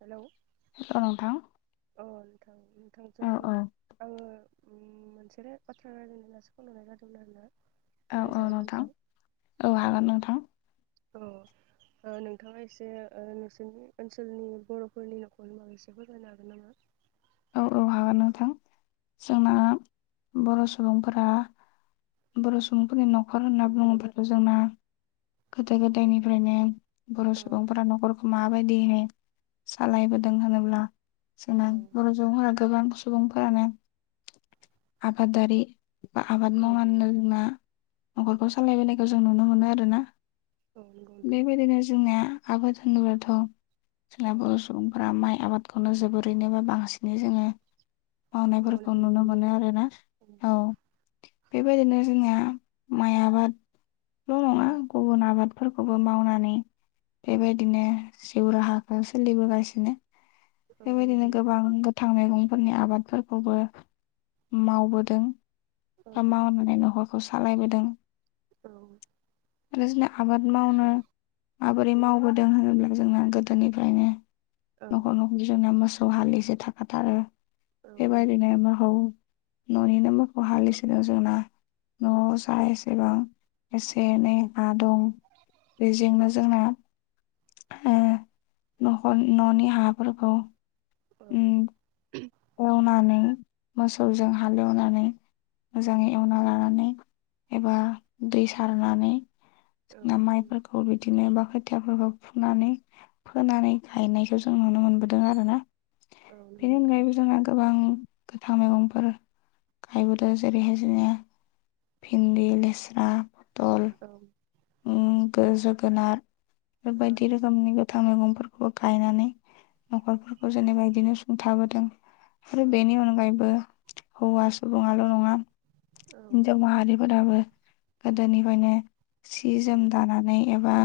Hello औ नोंथां औ नोंथां औ नोंथांजों औ आङो मोनसेल बाथ्रा रायज्लायनो होननासो फन हरनाय जादोंमोन आरोना। औ औ रायज्लायजागोन ना नोंथां औ हागोन नोंथां। औ नोंथाङा एसे ओ नोंसोरनि ओनसोलनि बर'फोरनि न'खरनि बागै एसे फोरमायनो हागोन नामा? माबा नोंथां औ जोंना बर' सुबुंफोरा बर' सुबुंफोरनि न'खर होनना बुङोबाथ' जोंना गोदो गोदायनिफ्रायनो बर' औ सुबुंफोरा न'खरखौ माबायदिहाय सालायबोदों होनोब्ला औ फोरा गोबां सुबुंफोरानो आबादारि बा आबाद औ मावनानैनो जोंना न'खरखौ सालायबोनायखौ जों नुनो मोनो आरोना। औ नंगौ नोंथां बेबायदिनो जोंनिया आबाद होनोबाथ' औ जेला बर' सुबुंफोरा माइ आबादखौनो जोबोरैनो बा बांसिनै जोङो मावनायफोरखौ नुनो मोनो आरोना औ बेबायदिनो जोंनिया माइ आबादल' औ नङा गुबुन आबाद फोरखौबो मावनानै बेबायदिनो जिउ राहाखौ सोलिबोगासिनो औ नंगौ बेबायदिनो नोंथां गोबां गोथां मैगं फोरनि आबादफोरखौबो मावबोदों औ बा मावनानै नखर खौ सालायबोदों औ आरो जोंना आबाद मावनो माबोरै मावबोदों होनोब्ला जोंना गोदोनिफ्रायनो औ न'खर न'खर जोंनाया मोसौ हालिसो थाखाथारो। बे नंगौ बादिनो नोंथां [unintelligible] न'निनो मोखौ हालिसेजों जोंना न'आव जा एसेबां एसे औ एनै हा दं बेजोंनो जोंना ओ नखर न'नि हाफोरखौ औ ओम एवनानै मोसौजों हालेवनानै मोजाङै एवना लानानै एबा दै सारनानै नंगौ नोंथां जोंना माइफोरखौ बिदिनो बा खोथियाफोरखौ फुनानै फोनानै गायनायखौ जों नुनो मोनबोदों आरोना। बेनि अनगायैबो जोंहा [inaudible] गोबां गोथां मैगंफोर गायबोदों जेरैहाय जोङो भिन्दी लेस्रा औ ओ जोगोनार बेबायदि रोखोमनि गोथां मैगंफोरखौबो गायनानै न'खरफोरखौ जेनेबा बिदिनो सुंथाबोदों आरो बेनि अनगायैबो हौवा सुबुंआल' नङा हिनजाव औ माहारिफोराबो गोदोनिफ्रायनो सि औ जोम दानानै एबा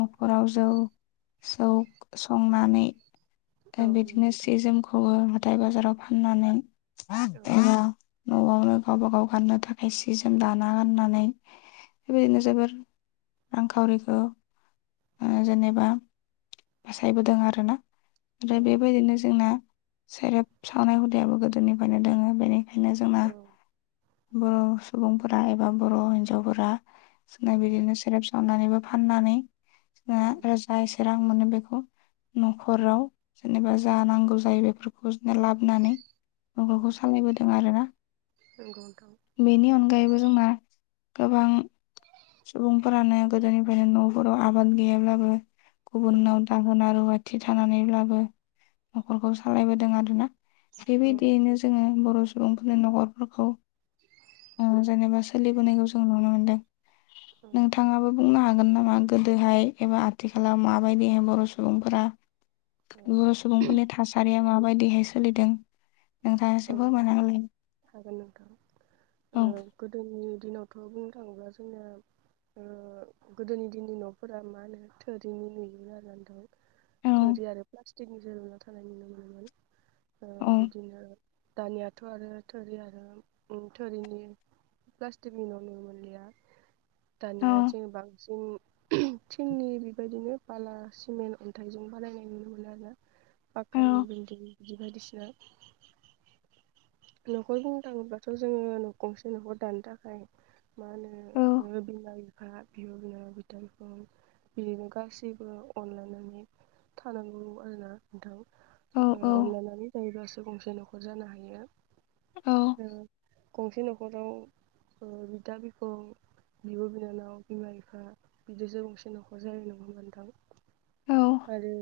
न'खराव जौ जौ संनानै औ दा नंगौ बिदिनो नोंथां सि जोमखौबो हाथाय बाजाराव फाननानै औ एबा न'आवनो गावब गाव गाननो थाखाय सि जोम दाना गाननानै औ बेबायदिनो जोबोर रांखावरिखौ जेनेबा फसायबोदों आरोना ‌। आरो औ बेबायदिनो नोंथां जोंना सेरेब सावनाय हुदायाबो गोदोनिफ्रायनो दोङो बेनि खायनो जोंना औ बर' सुबुंफोरा एबा बर' हिन्जावफोरा जोंना बिदिनो नोंथां सेरेब सावनानैबो फाननानै औ जोंना जा एसे रां मोनो बेखौ न'खराव जेनेबा जा नांगौ जायो बेफोरखौ जोङो लाबनानै औ नखरखौ सालायबोदों आरोना नंगौ नोंथां औ नंगौ बेनि अनगा यैबो जोंना गोबां सुबुंफोरानो गोदोनिफ्रायनो न'फोराव आबाद गैयाब्लाबो गुबुनाव दाहोना रुवाथि थानानैब्लाबो न'खरखौ सालायबोदों आरोना बेबायदियैनो नोंथां जोङो बर' सुबुं न'खरफोरखौ जेनेबा सोलिबोनायखौ जों नुनो मोनदों नोंथाङाबो बुंनो हागोन हागोन नामा गोदोहाय एबा आथिखालाव माबायदिहाय बर' सुबुंफोरा औ बर' सुबुंफोरनि थासारिया माबायदिहाय सोलिदों नोंथाङा एसे औ फोरमायना होलाय हागोन नोंथां औ ओ गोदोनि दिनावथ' बुंनो थाङोब्ला जोंनिया गोदोनि दिननि न'फोरा मा होनो थोरिनि लुयोमोन आरो नोंथां औ थोरि आरो प्लास्टिकनिबो थानाय नुनो मोनोमोन औ बिदिनो दानियाथ' आरो थोरि आरो थोरिनि प्लास्टिकनि न'नुनो मोनलिया औ दानिया जों बांसिन थिंनि बेबायदिनो बाला सिमेन्ट अन्थाइजों बानायनाय नुनो मोनो आरोना फाक्कानि औ बिलदिं बिदि बायदिसिना न'खर बुंनो थाङोब्लाथ' जोङो गंसे न'खर दानो थाखाय मा औ होनो बिमा बिफा बिब' बिनानाव बिदा बिफं बिदिनो गासैबो अनलायनानै थानांगौ आरोना नोंथां औ अनलायनानै जायोब्लासो गंसे न'खर जानो हायो औ गंसे न'खराव बिदा बिफं बिब' बिनानाव बिमा बिफा बिदिजों गंसे न'खर जायो नङा ओमबा औ नोंथां आरो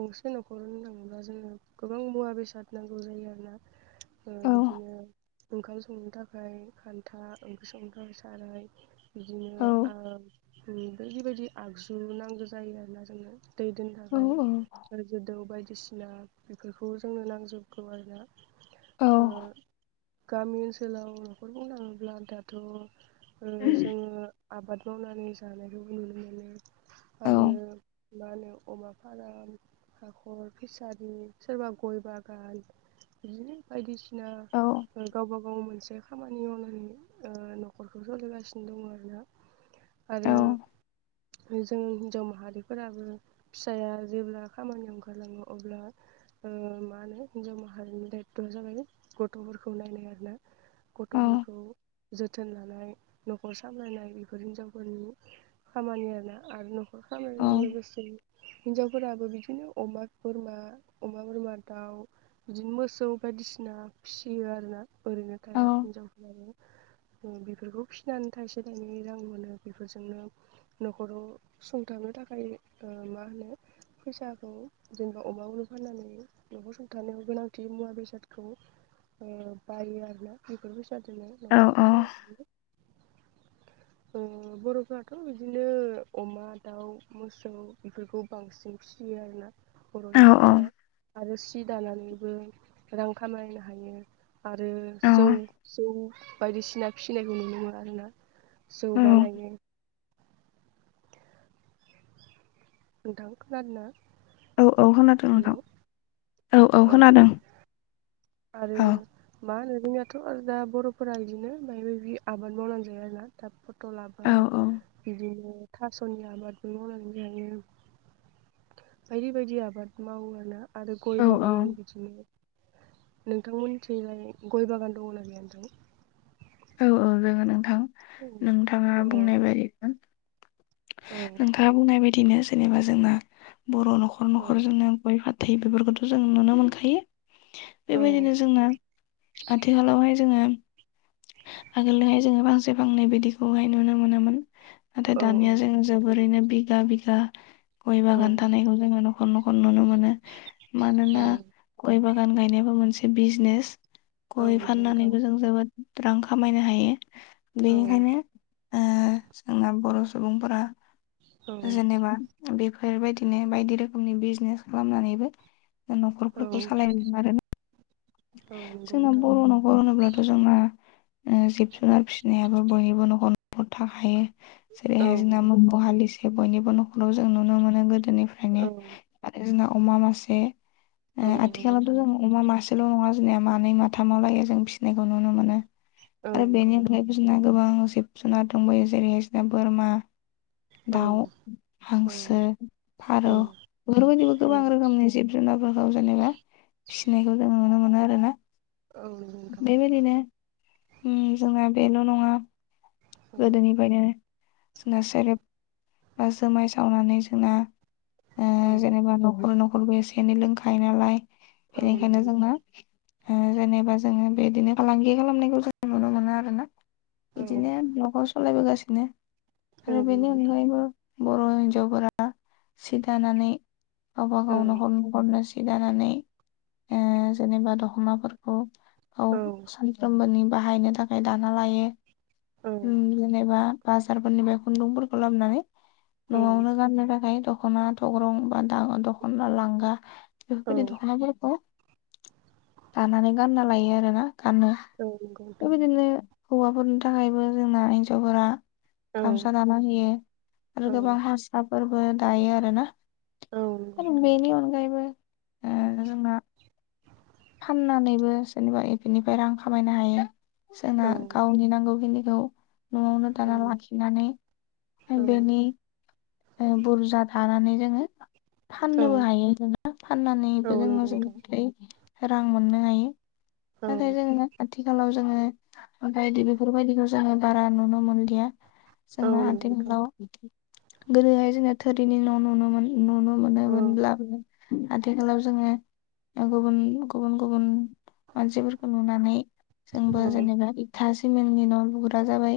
गंसे न'खर होननो थाङोब्ला जोंङो गोबां मुवा बेसाद नांगौ जायो आरोना बिदिनो ओंखाम संनो थाखाय खान्था ओंख्रि संनो थाखाय साराय औ बिदिनो बायदि बायदि आगजु नांगौ जायो आरोना जोंनो दै दोननो थाखाय आरो जोदौ बायदिसिना बेफोरखौ जोंनो नांजोबगौ आरोना औ गामि ओनसोलाव न'खर बुंङोब्ला दाथ' जोंङो आबाद मावनानै जानायखौ नुनो मोनो औ आरो मा होनो अमा फ्राय हाखर फिसारि सोरबा गय बागान बिदिनो बायदिसिना गावबा गाव मोनसे खामानि मावनानै न'खरखौ सोलिगासिनो दंङो आरोना औ आरो जों हिन्जाव माहारिफोराबो फिसाया जेब्ला खामानि ओंखारलाङो अब्ला माने जमा [unintelligible] दायथ'आ जाबाय गथ'फोरखौ नायनाय आरोना गथ'फोरखौ जोथा जोथोन लानाय न'खर सामलायनाय बेफोर हिनजावफोरनि खामानि आरोना आरो न'खर खामाय जों लोगोसे हिन्जावफोराबो बिदिनो अमा बोरमा अमा बोरमा दाउ बिदिनो मोसौ बायदिसिना फिसियो आरोना ओरैनो औ थाया हिनजावफोराबो बेफोरखौ फिसिनानै थाइसे थाइनै रां मोनो बेफोरजोंनो न'खराव संथानो नो थाखाय मा होनो फैसाखौ जेनेबा अमा अलनो फाननानै न'र संथानायाव गोनांथि बे मुवा बेसादखौ बायो आरोना बेफोर बे जादों औ न'खरखौ औ बर'फोराथ' बिदिनो अमा दाउ मोसौ बेफोरखौ बांसिन फिसि फियो आरोना बर' औ हिन्जावफोरा आरो सि दानानैबो रां खामायनो हायो आरो औ जौ जौ बायदिसिना फिसिनायखौ नुयो। दंङो आरोना जौ औ बानायो नोंथां खोनादोंना औ औ खोनादों हेलौ नोंथां औ औ अ खोनादों आरो औ मा नोंनियाथ' आरो दा बर'फोरा बिदिनो माय मायदि आबाद मावनानै जायो आरो ना दा पटल औ आबाद बिदिनो थास'नि आबादबो मावनानै जायो। बायदि बायदि आबाद मावोना आरो औ गय बागान बिदिनो नोंथांमोनथिलाय गय बागान दंङोना गैया नोंथां। औ औ जागोन नोंथां नोंथाङा अ औ बुंनाय बायदि नोंथांङा बुंनाय बायदिनो जेनेबा जोंना बर' न'खर औ औ न'खरजोंनो गय फाथै थै बेफोरखौथ' जों नुनो मोनखायो। औ बेबायदिनो जोंना आथिखालावहाय जोंङो आगोलनिहाय जोंङो फांसे फांनै बिदिखौहाय नुनो मोनामोन नाथाय नंगौ दानिया जों नोंथां जोबोरैनो बिघा बिघा गय औ बागान थानायखौ जोंङो न'खर न'खर नुनो मोनो औ मानोना गय बागान बागान गायनायाबो मोनसे बिजनेस औ गय नंगौ नोंथां फाननानैबो जों जोबोद रां खामायनो हायो। औ बेनिखायनो जोंना बर' सुबुंफोरा जेनेबा बेफोरबायदिनो बायदि रोखोमनि बिजनेस खालामनानैबो औ न'खरफोरखौ सालायदों आरोोना औ नंगौ जोंना नोंथां बर' न'खर होनोब्लाथ' जोंना जिब जुनार फिसिनायाबो बयनिबो न'खर न'खर थाखायो औ जेरैहाय जोंना नंगौ मुद नोंथां हालिसे बयनिबो न'खराव जों नुनो मोनो गोदो फ्राय औ आरो जोंना अमा मासे नंगौ आथिखालावथ' नोंथां जमा अमा मासे एसेल' नंङा जोंनिया मानै माथामाव लायो जों फिसिनायखौ नुनो मोनो। औ आरो नंगौ बेनि अनगायै नोंथां बिसना गोबां जिब जुनार दंबयो जेरैहायसना बोरमा औ दाउ हांसो औ फारौ बेफोरबायदिबो औ गोबां रोखोमनि जिब जुनारफोरखौ जेनेबा फिसिनायखौ जों नुनो मोनो। ना औ नंगौ बेबायदिनो जोंना बेल' नंङा नोंथां गोदोनिफ्रायनो जोंना सेरेब बा जुमाय सावनानै जोंना औ जेनेबा न'खर नखर नरबो एसे एनै लोंखायो नालाय औ बेनिखायनो नंगौ जोंना जेनेबा जोङो बेदिनो फालांगि खालामनायखौ जों नुनो मोनो आरो ना नोंथां औ बिदिनो नखर सलायबोगासिनो आरो बेनि नंगौ अनगायैबो बर' हिन्जावफोरा सि दानानै गावबा गाव नोंथां नखर [unintelligible] दानानै जेनेबा दखनाफोरखौ औ सानफ्रोमबोनि बाहायनो थाखाय दाना लायो। जेनेबा बाजारफोरनिफाय खुन्दुंफोरखौ लाबानै औ न'आवनो गाननो थाखाय दख'ना थग्रं बा द दख'ना लांगा औ बेफोरबायदि औ दख'नाफोरखौ दानानै गानना लायो आरोना। औ नंगौ औ औ नंगौ नोंथां औ बे बिदिनो हौवाफोरनि थाखायबो जोंना हिन्जावफोरा गामसा दाना होयो आरो गोबां हारसाफोरबो दायो आरोना। आरो बेनि अनगायैबो जोंना फाननानैबो सोरनिबा एफिनिफ्राय रां खामायनो हायो। जोंना गावनि नांगौखिनिखौ न'आवनो दाना लाखिनानै बेनि बुरजा दानानै जोङो फाननोबो हायो आरोना फाननानैबो जोङो [unintelligible] रां मोननो हायो। नाथाय जोंनो आथिखालाव जोङो ओमफाय बेफोरबायदिखौ जोङो बारा नुनो मोनलिया। जोंना आथिखालाव गोदोहाय जोङो थोरिनि न' नुनो मोनो। नुनो मोनोमोनब्लाबो आथिखालाव जोङो गुबुन गुबुन गुबुन मानसिफोरखौ नुनानै जोंबो जेनेबा इथा सि मेननि न' लुग्रा जाबाय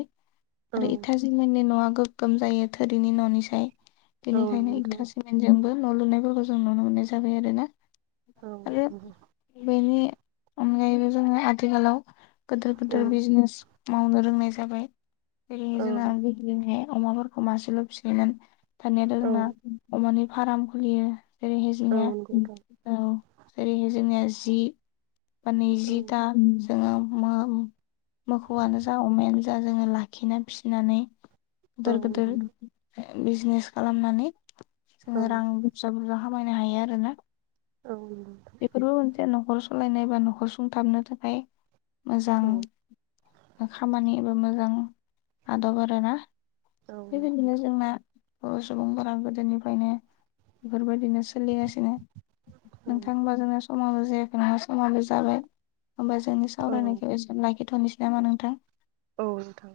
आरो इथा सिमननि न'आ गोगोम जायो थोरि नि न'निसाय बेनिखायनो इथा सिमेनजोंबो न' लुनायफोरखौ जों नुनो मोननाय जाबाय आरो ना आरो बेनि अनगायैबो जोङो आथिखालाव गोदोर गोदोर बिजनेस मावनो रोंनाय जाबाय जेरै जोंहा [unintelligible] अमाफोरखौ मासेल' फिसियोमोन दानियाथ' जोंना अमानि फार्म खुलियो जेरै हाय जोंनिया औ जेरैहाय जोंनिया जि बा नैजि था जोङो मो मोखौआनो जा अमायानो जा जोङो लाखिना फिसिनानै गोदोर नंगौ गोदोर बिजनेस खालामनानै नोंथां जोङो औ रां बुरजा बुरजा खामायनो हायो आरोना औ बेफोरबो मोनसे न'खर सलायनाय बा न'खर सुंथाबनो थाखाय मोजां औ खामानि एबा मोजां आदब आरोना औ नोंथां बेबायदिनो जोंना बर' सुबुंफोरा गोदोनिफ्रायनो बेफोरबायदिनो सोलिगासिनो औ नोंथां होनबा जोंना समाबो जायाखै नङा समाबो जाबाय होमबा जोंनि औ सावरायनायखौ एसेयावनो लाखि थ'नोसै नामा नोंथां औ नोंथां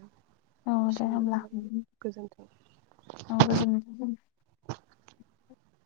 औ दे होमब्ला एसेयावनो [unintelligible] गोजोन्थों औ [unintelligible] [inaudible]